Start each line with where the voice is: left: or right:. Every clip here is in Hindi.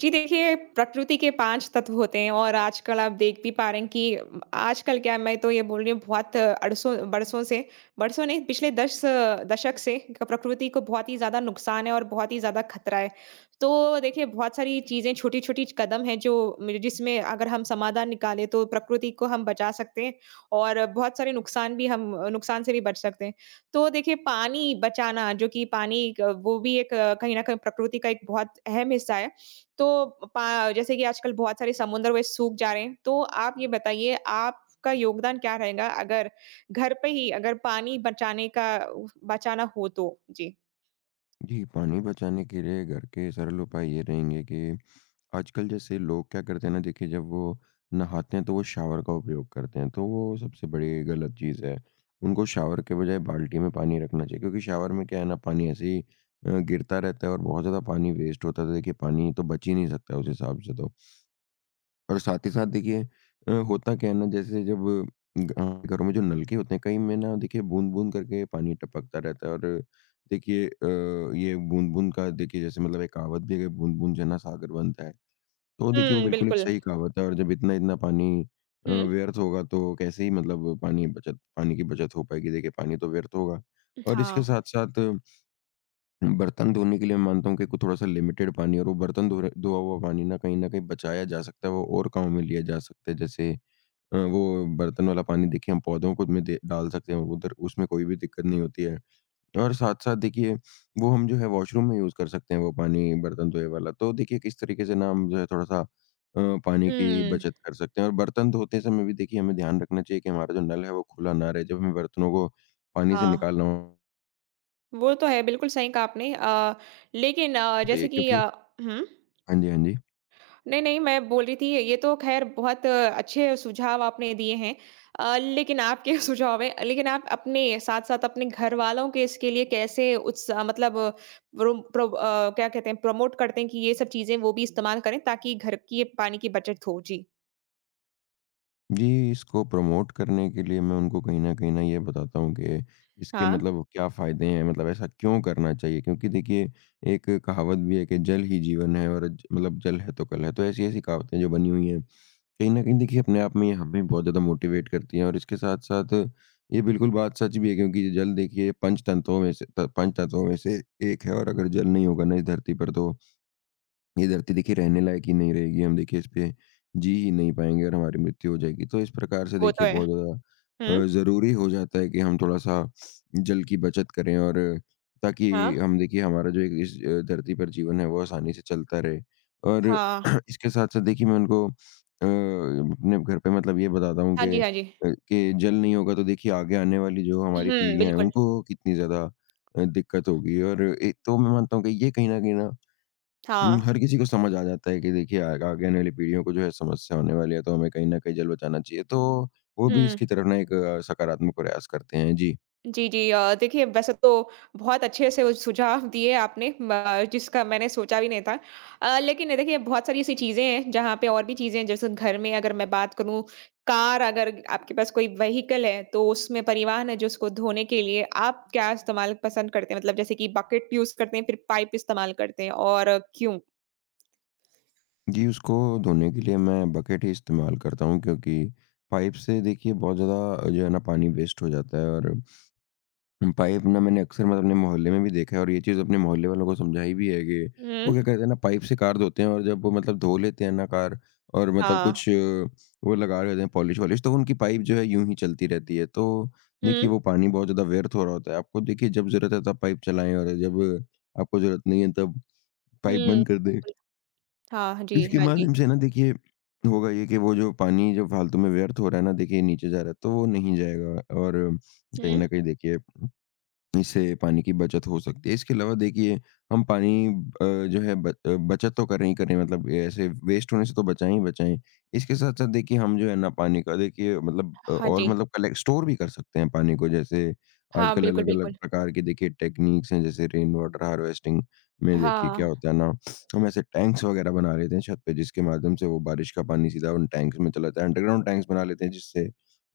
right: जी देखिए, प्रकृति के 5 तत्व होते हैं और आजकल आप देख भी पा रहे हैं कि आजकल क्या, मैं तो ये बोल रही हूँ बहुत अरसों बरसों से, बरसों नहीं, पिछले 10 दशक से प्रकृति को बहुत ही ज़्यादा नुकसान है और बहुत ही ज़्यादा खतरा है। तो देखिए बहुत सारी चीज़ें, छोटी-छोटी कदम हैं जो जिसमें अगर हम समाधान निकालें तो प्रकृति को हम बचा सकते हैं और बहुत सारे नुकसान भी हम, नुकसान से भी बच सकते हैं। तो देखिए पानी बचाना, जो कि पानी क वो भी एक कहीं न कहीं प्रकृति का एक बहुत अहम हिस्सा है। तो पा जैसे कि आजकल बहुत सारे समुद्र वे सूख जा रहे हैं, तो आप ये बताइए आपका योगदान क्या रहेगा, अगर घर पे ही अगर पानी बचाने का बचाना हो तो? जी।
left: जी, पानी बचाने के लिए घर के सरल उपाय ये रहेंगे कि आजकल जैसे लोग क्या करते हैं ना, देखिए, जब वो नहाते हैं तो वो शावर का उपयोग करते हैं, तो वो सबसे बड़ी गलत चीज़ है। उनको शावर के बजाय बाल्टी में पानी रखना चाहिए, क्योंकि शावर में क्या है ना, पानी ऐसे ही गिरता रहता है और बहुत ज़्यादा पानी वेस्ट होता है, तो देखिए, पानी तो बच ही नहीं सकता उस हिसाब से तो। और साथ ही साथ देखिए, होता क्या है ना, जैसे जब घरों में जो नलके होते हैं, कई में ना, देखिए, बूंद बूंद करके पानी टपकता रहता है, और देखिए, ये बूंद बूंद का, देखिए, जैसे मतलब एक कहावत भी है कि बूंद बूंद जना सागर बनता है। तो देखिए, वो
right: हुँ,
left: बिल्कुल एक
right: बिल्कुल।
left: सही कहावत है, और जब इतना इतना पानी
right: हुँ,
left: व्यर्थ होगा, तो कैसे ही मतलब पानी की बचत हो पाएगी? देखिए, पानी तो व्यर्थ होगा। और इसके
right: हाँ।
left: साथ साथ बर्तन धोने के लिए मैं मानता हूँ कि को थोड़ा-सा लिमिटेड पानी, और वो बर्तन धो रहे धोआ हुआ पानी ना कहीं न कहीं बचाया जा सकता है, वो और कामों में लिया जा सकता है। जैसे, वो बर्तन वाला पानी, देखिए, हम पौधों को में दे डाल सकते हैं, उधर उसमें कोई भी दिक्कत नहीं होती है। और साथ-साथ देखिए, वो हम जो है वॉशरूम में यूज़ कर सकते हैं, वो पानी बर्तन धोए वाला। तो देखिए, किस तरीके से ना हम जो है थोड़ा-सा पानी की
right: हुँ,
left: बचत कर सकते हैं। और बर्तन धोते समय भी देखिए, हमें ध्यान रखना चाहिए कि हमारा जो नल है वो खुला ना रहे, जब हमें बर्तनों को पानी से
right: हाँ,
left: निकालना
right: वो तो है, बिल्कुल सही कहा आपने। लेकिन जैसे
left: चाहिए,
right: कि
left: क्योंकि।
right: हुँ?
left: हाँ जी, हाँ जी।
right: नहीं, नहीं, मैं बोल रही थी ये तो ख़ैर, बहुत अच्छे सुझाव आपने दिए हैं। लेकिन आपके सुझाव हैं, लेकिन आप अपने साथ-साथ अपने घरवालों के इसके लिए कैसे उत्सा मतलब मतलब प्रो प्रो अ, क्या कहते हैं, प्रमोट करते हैं कि ये सब चीज़ें वो भी इस्तेमाल करें ताकि घर की ये पानी की बचत हो? जी।
left: जी, इसको प्रमोट करने के लिए मैं उनको कहीं न ये बताता हूँ कि इसके
right: हाँ,
left: मतलब क्या फ़ायदे हैं, मतलब ऐसा क्यों करना चाहिए? क्योंकि देखिए, एक कहावत भी है कि जल ही जीवन है, और ज मतलब जल है तो कल है। तो ऐसी-ऐसी कहावतें जो बनी हुई हैं, कहीं न कहीं देखिए, अपने आप में ये हमें बहुत ज़्यादा मोटिवेट करती हैं। और इसके साथ-साथ ये बिल्कुल बात सच भी है, क्योंकि ये जल देखिए पंच तत्वों में से एक है। और अगर जल नहीं होगा ना इस धरती पर, तो ये धरती देखिए रहने लायक ही नहीं रहेगी, हम देखिए इस पे जी ही नहीं पाएँगे, और हमारी मृत्यु हो जाएगी। तो इस प्रकार से
right: वो तो
left: देखिए
right: है।
left: बहुत ज़्यादा
right: हुँ,
left: ज़रूरी हो जाता है कि हम थोड़ा-सा जल की बचत करें, और ताकि
right: हाँ,
left: हम देखिए हमारा जो एक इस धरती पर जीवन है, वो आसानी से चलता रहे। और
right: हाँ।
left: इसके साथ-साथ देखिए मैं उनको अपने घर पे मतलब ये बताता हूँ
right: हाँ
left: कि
right: जी, हाँ जी।
left: जल नहीं होगा तो देखिए आगे आने वाली जो हमारी
right: हुँ,
left: पीढ़ियाँ हैं,
right: बिल्कुल।
left: उनको कितनी ज़्यादा दिक्कत होगी। और एक तो मैं मानता हूँ कि ये कहीं न कहीं ना
right: हाँ,
left: हर किसी को समझ आ जाता है कि देखिए आग आगे आने वाली पीढ़ियों को जो है समस्या होने वाली है, तो हमें कहीं न कहीं जल बचाना चाहिए। तो वो भी
right: हुँ।
left: इसकी तरफ ना एक सकारात्मक प्रयास करते हैं। जी।
right: जी, जी। देखिए वैसे तो बहुत अच्छे से वो सुझाव दिए आपने, म जिसका मैंने सोचा भी नहीं था। लेकिन देखिए बहुत सारी ऐसी चीज़ें हैं जहाँ पे और भी चीज़ें हैं, जैसे घर में अगर मैं बात करूँ, कार, अगर आपके पास कोई व्हीकल है तो उसमें परिवहन है, जो उसको धोने के लिए आप क्या इस्तेमाल पसंद करते हैं? मतलब जैसे कि बकेट यूज़ करते हैं, फिर पाइप इस्तेमाल करते हैं, और क्यों?
left: जी, उसको धोने के लिए मैं बकेट ही इस्तेमाल करता हूँ, क्योंकि पाइप से देखिए बहुत ज़्यादा जो है ना पानी वेस्ट हो जाता है। और पाइप ना मैंने अक्सर मतलब अपने मोहल्ले में भी देखा है, और ये चीज़ अपने मोहल्ले वालों को समझाई भी है कि वो
right: हुँ।
left: क्या करते हैं ना, पाइप से कार धोते हैं, और जब वो मतलब धो लेते हैं ना कार, और मतलब
right: हाँ।
left: कुछ वो लगा रहे होते हैं पॉलिश वॉलिश, तो उनकी पाइप जो है यूं ही चलती रहती है। तो
right: हुँ,
left: देखिए वो पानी बहुत ज़्यादा व्यर्थ हो रहा होता है। आपको देखिए जब ज़रूरत है तब पाइप चलाएं, और जब आपको ज़रूरत नहीं है तब
right: हुँ।
left: पाइप बंद कर दें।
right: बिल्कुल। हाँ जी,
left: इसके
right: हाँ जी।
left: माध्यम से ना देखिए होगा ये कि वो जो पानी जो फालतू में व्यर्थ हो रहा है ना देखिए नीचे जा रहा है, तो वो नहीं जाएगा, और कहीं
right: हुँ।
left: ना कहीं देखिए इससे पानी की बचत हो सकती है। इसके अलावा देखिए हम पानी जो है बचत तो करें ही करें, मतलब ये ऐसे वेस्ट होने से तो बचाएँ ही बचाएँ। इसके साथ-साथ देखिए हम जो है ना पानी का देखिए मतलब
right: हाँ
left: और
right: जी।
left: मतलब कलेक्ट स्टोर भी कर सकते हैं पानी को। जैसे
right: हाँ,
left: आजकल
right: बिल्कुल,
left: अलग-अलग
right: बिल्कुल।
left: प्रकार के देखिए टेक्नीक्स हैं, जैसे रेन वाटर हार्वेस्टिंग में देखिए क्या
right: हाँ।
left: होता है ना, हम ऐसे टैंक्स वगैरह बना लेते हैं छत पे, जिसके माध्यम से वो बारिश का पानी सीधा उन टैंक्स में चला जाता है। अंडरग्राउंड टैंक्स बना लेते हैं जिससे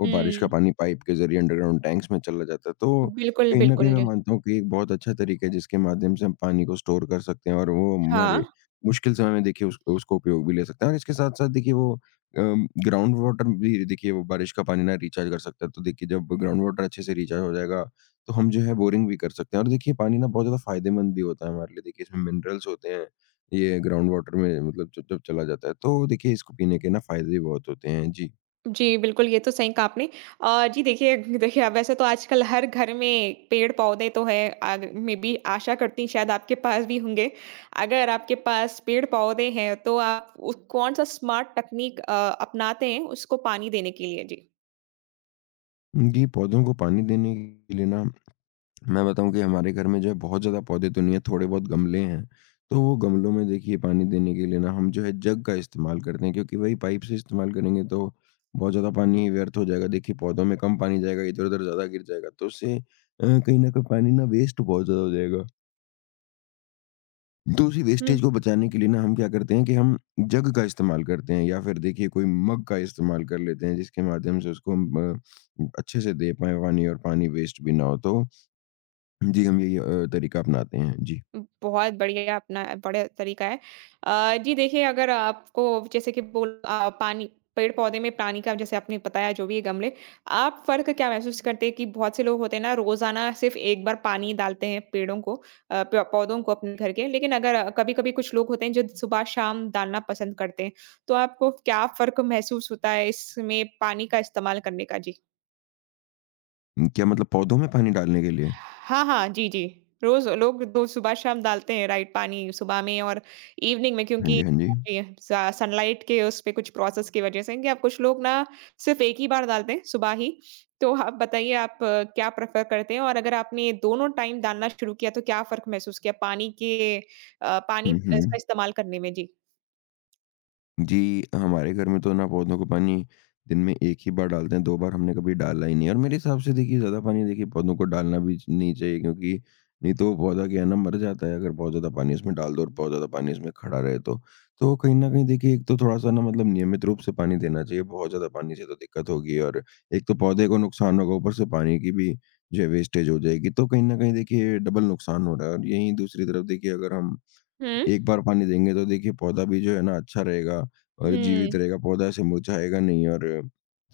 left: वो बारिश का
right: हुँ।
left: पानी पाइप के ज़रिए अंडरग्राउंड टैंक्स में चला जाता है। तो
right: बिल्कुल,
left: कहीं न कहीं मैं
right: बिल्कुल।
left: मानता हूँ कि एक बहुत अच्छा तरीका है जिसके माध्यम से हम पानी को स्टोर कर सकते हैं, और वो
right: हाँ,
left: हमारे मुश्किल समय में देखिए उस उसको उपयोग भी ले सकते हैं। और इसके साथ-साथ देखिए वो ग्राउंड वाटर भी देखिए वो बारिश का पानी ना रिचार्ज कर सकता है, तो देखिए जब ग्राउंड वाटर अच्छे से रिचार्ज हो जाएगा, तो हम जो है बोरिंग भी कर सकते हैं। और देखिए पानी ना बहुत ज़्यादा फ़ायदेमंद भी होता है हमारे लिए, देखिए इसमें मिनरल्स होते हैं, ये ग्राउंड वाटर में मतलब जब जब चला जाता है, तो देखिए इसको पीने के ना फ़ायदे भी बहुत होते हैं। जी।
right: जी, बिल्कुल, ये तो सही कहा आपने। जी देखिए, देखिए, अब वैसे तो आजकल हर घर में पेड़-पौधे तो हैं, अग मैं भी आशा करती हूँ शायद आपके पास भी होंगे। अगर आपके पास पेड़-पौधे हैं, तो आप उस कौन-सा स्मार्ट तकनीक अपनाते हैं उसको पानी देने के लिए? जी।
left: जी, पौधों को पानी देने के लिए ना मैं बताऊँ कि हमारे घर में जो है बहुत ज़्यादा पौधे तो नहीं है, थोड़े बहुत गमले हैं। तो वो गमलों में देखिए पानी देने के लिए ना हम जो है जग का इस्तेमाल करते हैं, क्योंकि वही पाइप से इस्तेमाल करेंगे तो बहुत ज़्यादा पानी ही व्यर्थ हो जाएगा। देखिए पौधों में कम पानी जाएगा, इधर-उधर ज़्यादा गिर जाएगा, तो उससे कहीं न कहीं पानी ना वेस्ट बहुत ज़्यादा हो जाएगा। तो उसी वेस्टेज को बचाने के लिए ना हम क्या करते हैं कि हम जग का इस्तेमाल करते हैं, या फिर देखिए कोई मग का इस्तेमाल कर लेते हैं, जिसके माध्यम से उसको हम अच्छे से दे पाएँ पानी, और पानी वेस्ट भी ना हो। तो जी, हम यही तरीका अपनाते हैं। जी।
right: बहुत बढ़िया, अपना बड़ा तरीका है। जी देखिए, अगर आपको जैसे कि पानी, पेड़-पौधे में पानी का जैसे आपने बताया जो भी ये गमले, आप फ़र्क क्या महसूस करते हैं कि बहुत से लोग होते हैं ना रोज़ाना सिर्फ़ एक बार पानी डालते हैं पेड़ों को, अ, प पौधों को अपने घर के। लेकिन अगर कभी-कभी कुछ लोग होते हैं जो सुबह-शाम डालना पसंद करते हैं, तो आपको क्या फ़र्क महसूस होता है इसमें पानी का इस्तेमाल करने का? जी।
left: क्या मतलब पौधों में पानी डालने के लिए?
right: हाँ, हाँ। जी, जी। रोज़ लोग दो, सुबह शाम डालते हैं, राइट, पानी सुबह में और इवनिंग में,
left: हाँ
right: क्योंकि
left: जी, हाँ जी।
right: ये सा सनलाइट के उस पे कुछ प्रोसेस की वज़ह से कि आप, कुछ लोग ना सिर्फ़ एक ही बार डालते हैं सुबह ही। तो आप बताइए आप क्या प्रेफ़र करते हैं? और अगर आपने दोनों टाइम डालना शुरू किया तो क्या फ़र्क महसूस किया पानी के पानी
left: हुँ,
right: इसका
left: हुँ।
right: इस्तेमाल करने में? जी।
left: जी, हमारे घर में तो ना पौधों को पानी दिन में एक ही बार डालते हैं, 2 बार हमने कभी डाला ही नहीं है। और मेरे हिसाब से देखिए ज़्यादा पानी देखिए पौधों को डालना भी च नहीं चाहिए, क्योंकि नहीं तो वो पौधा क्या है ना मर जाता है, अगर बहुत ज़्यादा पानी उसमें डाल दो और बहुत ज़्यादा पानी उसमें खड़ा रहे तो। तो कहीं न कहीं देखिए एक तो थोड़ा-सा ना मतलब नियमित रूप से पानी देना चाहिए, बहुत ज़्यादा पानी से तो दिक्कत होगी, और एक तो पौधे को नुकसान होगा, ऊपर से पानी की भी जो है वेस्टेज हो जाएगी, तो कहीं न कहीं देखिए डबल नुकसान हो रहा है। और यहीं दूसरी तरफ देखिए अगर हम
right: हुँ।
left: एक बार पानी देंगे तो देखिए पौधा भी जो है ना अच्छा रहेगा और जीवित
right: हुँ,
left: रहेगा, पौधा ऐसे मुरझाएगा नहीं, और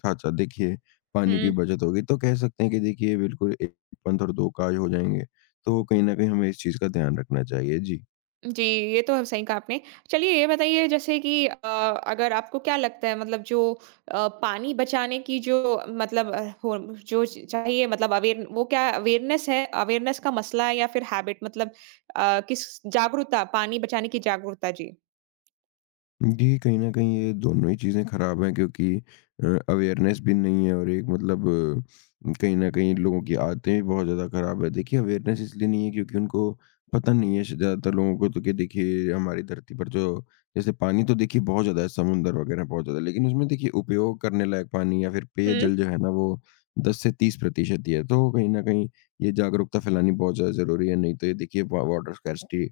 left: साथ-साथ देखिए पानी की
right: हुँ।
left: बचत होगी। तो कह सकते हैं कि देखिए बिल्कुल एक पंथ और दो काज हो जाएँगे। तो कहीं न कहीं हमें इस चीज़ का ध्यान रखना चाहिए। जी।
right: जी, ये तो है, सही कहा आपने। चलिए ये बताइए जैसे कि अगर आपको क्या लगता है, मतलब जो पानी बचाने की जो मतलब हो जो च चाहिए, मतलब अवेयर वो क्या अवेयरनेस है? अवेयरनेस का मसला है या फिर हैबिट, मतलब किस जागरूकता, पानी बचाने की जागरूकता? जी।
left: जी, कहीं न कहीं ये दोनों ही चीज़ें खराब हैं, क्योंकि अवेयरनेस भी नहीं है, और एक मतलब कहीं न कहीं लोगों की आदतें भी बहुत ज़्यादा खराब है। देखिए अवेयरनेस इसलिए नहीं है क्योंकि उनको पता नहीं है श ज़्यादातर लोगों को तो, कि देखिए हमारी धरती पर जो जैसे पानी तो देखिए बहुत ज़्यादा है, समुद्र वग़ैरह बहुत ज़्यादा है। लेकिन उसमें देखिए उपयोग करने लायक पानी या फिर
right: हुँ,
left: पेयजल जो है ना वो 10 से 30% ही है। तो कहीं न कहीं ये जागरूकता फैलानी बहुत ज़्यादा ज़रूरी है, नहीं तो ये देखिए वा वाटर स्कैर्सिटी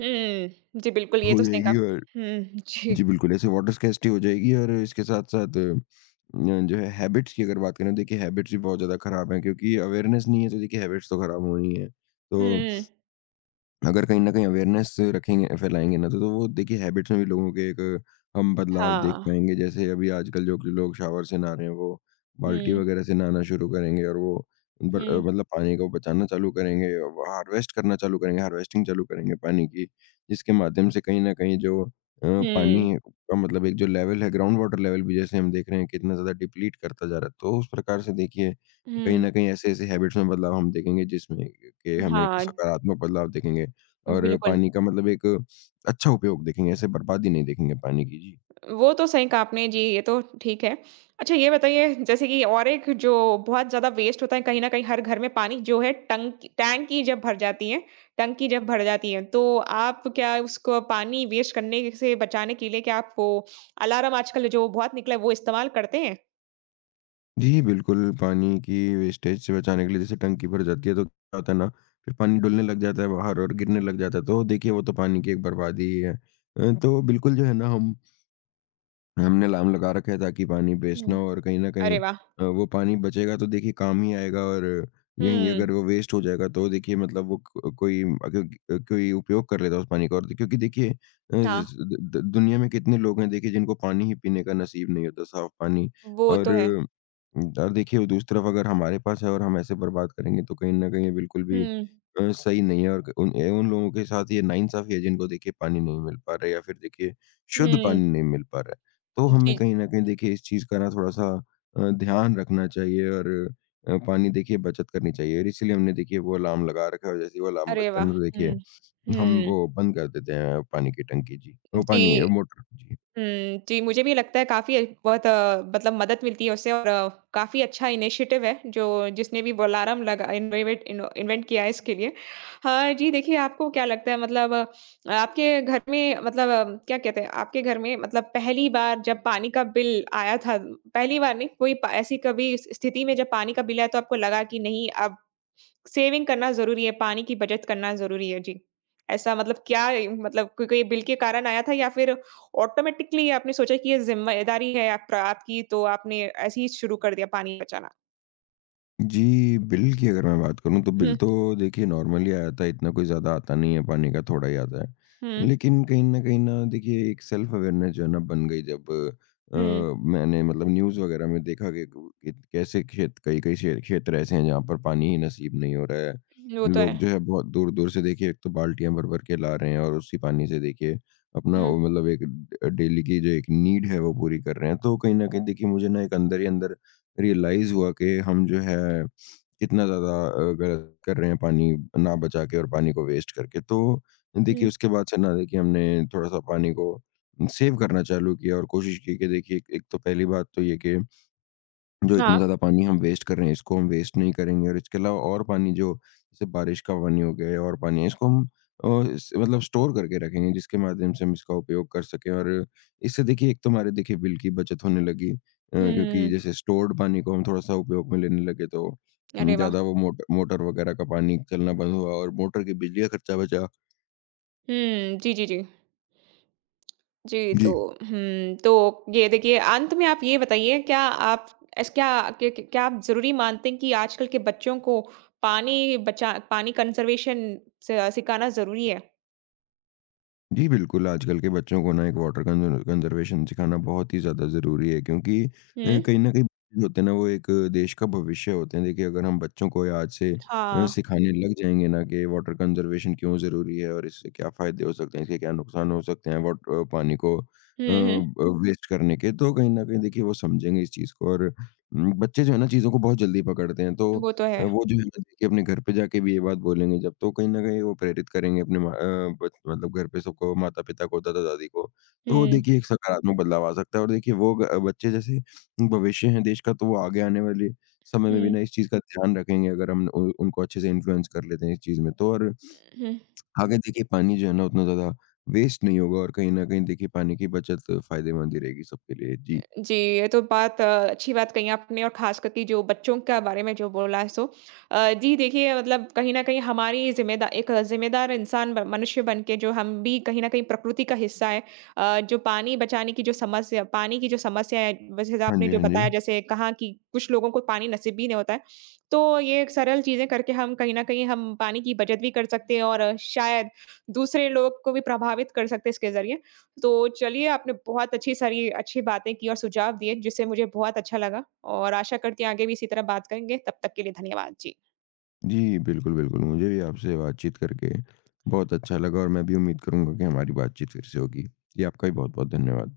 right: हुँ। जी, बिल्कुल, ये
left: हो
right: तो सही कहा।
left: जाएगी। और
right: हुँ, जी।
left: जी, बिल्कुल, ऐसे वाटर स्कैर्सिटी हो जाएगी। और इसके साथ-साथ जो है हैबिट्स की अगर बात करें तो देखिए हैबिट्स भी बहुत ज़्यादा खराब हैं, क्योंकि अवेयरनेस नहीं है तो देखिए हैबिट्स तो खराब होनी ही हैं। तो
right: हुँ,
left: अगर कहीं न कहीं अवेयरनेस रखेंगे फैलाएँगे ना, तो वो देखिए हैबिट्स में भी लोगों के एक हम बदलाव देख
right: हाँ।
left: पाएँगे। जैसे अभी आजकल जो कि लोग शावर से नहा रहे हैं, वो बाल्टी
right: हुँ,
left: वगैरह से नहाना शुरू करेंगे, और वो
right: हुँ,
left: मतलब पानी को बचाना चालू करेंगे, व हार्वेस्ट करना चालू करेंगे, हार्वेस्टिंग चालू करेंगे पानी की। जिसके माध्यम से कहीं न कहीं जो
right: हुँ,
left: पानी का मतलब एक जो लेवल है, ग्राउंड वाटर लेवल भी जैसे हम देख रहे हैं कितना ज़्यादा डिप्लीट करता जा रहा है। तो उस प्रकार से देखिए कहीं
right: हुँ।
left: न कहीं ऐसे-ऐसे हैबिट्स में बदलाव हम देखेंगे जिसमें कि हमें एक
right: हाँ,
left: सकारात्मक बदलाव देखेंगे। और
right: बिल्कुल।
left: पानी का मतलब एक अच्छा उपयोग देखेंगे, ऐसे बर्बादी नहीं देखेंगे पानी की। जी।
right: वो तो सही कहा आपने जी, ये तो ठीक है। अच्छा ये बताइए, जैसे कि और एक जो बहुत ज़्यादा वेस्ट होता है कहीं न कहीं हर घर में, पानी जो है, टंक टैंकी जब भर जाती है, टंकी जब भर जाती है, तो आप क्या उसको पानी वेस्ट करने से बचाने के लिए, क्या आप वो अलार्म आजकल जो बहुत निकला है वो इस्तेमाल करते हैं?
left: जी, बिल्कुल, पानी की वेस्टेज से बचाने के लिए जैसे टंकी भर जाती है तो क्या होता है ना, फिर पानी डुलने लग जाता है बाहर और गिरने लग जाता है, तो देखिए वो तो पानी की एक बर्बादी ही है। तो बिल्कुल जो है ना हम हमने अलार्म लगा रखा है ताकि पानी वेस्ट ना
right: हुँ,
left: हो। और कहीं न
right: अरे
left: कहीं
right: वाह!
left: वो पानी बचेगा तो देखिए काम ही आएगा, और यहीं
right: हुँ,
left: अगर वो वेस्ट हो जाएगा तो देखिए, मतलब वो कोई उपयोग कर लेगा उस पानी का। और क्योंकि देखिए
right: हाँ,
left: ज द द दुनिया में कितने लोग हैं देखिए, जिनको पानी ही पीने का नसीब नहीं होता, साफ पानी।
right: वो
left: और
right: तो है।
left: और देखिए वो दूसरी तरफ अगर हमारे पास है और हम ऐसे बर्बाद करेंगे, तो कहीं न कहीं ये बिल्कुल भी
right: हुँ,
left: सही नहीं है। और क उन ए उन लोगों के साथ ये नाइंसाफ़ी है, जिनको देखिए पानी नहीं मिल पा रहा है, या फिर देखिए शुद्ध
right: हुँ,
left: पानी नहीं मिल पा रहा है। तो हमें
right: जी,
left: कहीं न कहीं देखिए इस चीज़ का ना थोड़ा-सा ध्यान रखना चाहिए, और पानी देखिए बचत करनी चाहिए। और इसीलिए हमने देखिए वो अलार्म लगा रखा है, और जैसे ही वो अलार्म
right: अरे
left: बजता
right: वाह!
left: है ना, तो देखिए
right: हुँ,
left: हम
right: हुँ,
left: वो बंद कर देते हैं, पानी की टंकी, जी, वो
right: जी।
left: पानी, मोटर। जी।
right: हुँ, जी, मुझे भी लगता है काफ़ी बहुत मतलब मदद मिलती है उससे, और काफ़ी अच्छा इनिशिएटिव है, जो जिसने भी वोलारम लगा इन्वेवेट इनो इन्वेंट किया है इसके लिए। हाँ जी, देखिए आपको क्या लगता है, मतलब आपके घर में, मतलब क्या कहते हैं, आपके घर में मतलब पहली बार जब पानी का बिल आया था, पहली बार नहीं, कोई प ऐसी कभी इस स्थिति में जब पानी का बिल आया तो आपको लगा कि नहीं, अब सेविंग करना ज़रूरी है, पानी की बचत करना ज़रूरी है। जी। ऐसा, मतलब क्या मतलब कोई कोई बिल के कारण आया था या फिर ऑटोमैटिकली आपने सोचा कि ये ज़िम्मेदारी है, आप आपकी, तो आपने ऐसे ही शुरू कर दिया पानी बचाना?
left: जी, बिल की अगर मैं बात करूँ तो बिल
right: हुँ,
left: तो देखिए नॉर्मली आया था, इतना कोई ज़्यादा आता नहीं है, पानी का थोड़ा ही आता है।
right: हुँ,
left: लेकिन कहीं न कहीं ना देखिए एक सेल्फ अवेयरनेस जो है ना बन गई, जब अ,
right: हुँ।
left: मैंने मतलब न्यूज़ वग़ैरह में देखा कि क इत कैसे खेत कई-कई क्षेत्र ऐसे हैं जहाँ पर पानी ही नसीब नहीं हो रहा है।
right: वो तो
left: लोग
right: है।
left: जो है बहुत दूर-दूर से देखिए, एक तो बाल्टियाँ भर-भर के ला रहे हैं, और उसी पानी से देखिए अपना
right: हुँ,
left: वो मतलब एक डेली की जो एक नीड है, वो पूरी कर रहे हैं। तो कहीं न कहीं देखिए मुझे ना एक अंदर ही अंदर रियलाइज़ हुआ कि हम जो है कितना ज़्यादा गलत कर रहे हैं, पानी ना बचा के और पानी को वेस्ट करके। तो
right: हुँ।
left: देखिए उसके बाद से ना देखिए हमने थोड़ा-सा पानी को सेव करना चालू किया, और कोशिश की कि देखिए एक एक तो पहली बात तो ये कि जो इतना
right: हाँ।
left: ज़्यादा पानी हम वेस्ट कर रहे हैं, इसको हम वेस्ट नहीं करेंगे। और इसके अलावा और पानी जो, जैसे बारिश का पानी हो गया या और पानी है, इसको हम अ, इस मतलब स्टोर करके रखेंगे, जिसके माध्यम से हम इसका उपयोग कर सकें। और इससे देखिए एक तो हमारे देखिए बिल की बचत होने लगी, क्योंकि
right: हुँ।
left: जैसे स्टोर्ड पानी को हम थोड़ा-सा उपयोग में लेने लगे, तो
right: अरे वाह!
left: ज़्यादा वो मोटर वगैरह का पानी चलना बंद हुआ, और मोटर की बिजली का खर्चा बचा।
right: हुँ, जी, जी, जी। जी,
left: जी।
right: तो हुँ, तो ये देखिए अंत में आप ये बताइए, क्या आप ऐस क्या क्या क्या आप ज़रूरी मानते हैं कि आजकल के बच्चों को पानी कंज़र्वेशन स सिखाना ज़रूरी है?
left: जी, बिल्कुल, आजकल के बच्चों को ना एक वाटर कंज़र्वेशन सिखाना बहुत ही ज़्यादा ज़रूरी है, क्योंकि
right: हुँ,
left: कहीं न कहीं बच्चे होते हैं ना, वो एक देश का भविष्य होते हैं। देखिए अगर हम बच्चों को आज से
right: हाँ।
left: सिखाने लग जाएँगे ना कि वाटर कंज़र्वेशन क्यों ज़रूरी है, और इससे क्या फ़ायदे हो सकते हैं, इसके क्या नुकसान हो सकते हैं पानी को अ,
right: हुँ, हुँ।
left: ब वेस्ट करने के, तो कहीं न कहीं देखिए वो समझेंगे इस चीज़ को। और बच्चे जो है ना, चीज़ों को बहुत जल्दी पकड़ते हैं। तो
right: वो तो है।
left: वो जो है जी। ना देखिए अपने घर पे जाके भी ये बात बोलेंगे जब, तो कहीं न कहीं वो प्रेरित करेंगे अपने मा अ, बच मतलब घर पे सबको, माता-पिता को, दादा-दादी को। तो
right: हुँ,
left: देखिए एक सकारात्मक बदलाव आ सकता है। और देखिए वो ग बच्चे जैसे भविष्य हैं देश का, तो वो आगे आने वाले समय में भी
right: हुँ,
left: ना इस चीज़ का ध्यान रखेंगे, अगर हम उ उनको अच्छे से इन्फ्लुएंस कर लेते हैं इस चीज़ में तो। और
right: हुँ।
left: आगे देखिए पानी जो है ना उतना ज़्यादा वेस्ट नहीं होगा, और कहीं न कहीं देखिए पानी की बचत फ़ायदेमंद ही रहेगी सबके लिए। जी।
right: जी, ये तो बात अच्छी बात कही आपने, और ख़ास करके जो बच्चों का बारे में जो बोला है, सो जी देखिए, मतलब कहीं न कहीं हमारी ज़िम्मेदा एक ज़िम्मेदार इंसान ब मनुष्य बन के, जो हम भी कहीं न कहीं प्रकृति का हिस्सा है। जो पानी बचाने की जो समस्या, पानी की जो समस्या है, वैसे तो
left: हाँ
right: आपने
left: जी,
right: जो
left: हाँ जी।
right: बताया, जैसे कहा कि कुछ लोगों को पानी नसीब भी नहीं होता है। तो ये एक सरल चीज़ें करके हम कहीं न कहीं, हम पानी की बचत भी कर सकते हैं और शायद दूसरे लोग को भी प्रभावित कर सकते हैं इसके ज़रिए। तो चलिए, आपने बहुत अच्छी सारी अच्छी बातें की और सुझाव दिए, जिससे मुझे बहुत अच्छा लगा और आशा करती हूँ आगे भी इसी तरह बात करेंगे। तब तक के लिए धन्यवाद। जी।
left: जी, बिल्कुल, बिल्कुल। मुझे भी आपसे बातचीत करके बहुत अच्छा लगा, और मैं भी उम्मीद करूँगा कि हमारी बातचीत फिर से होगी। जी, आपका भी बहुत-बहुत धन्यवाद।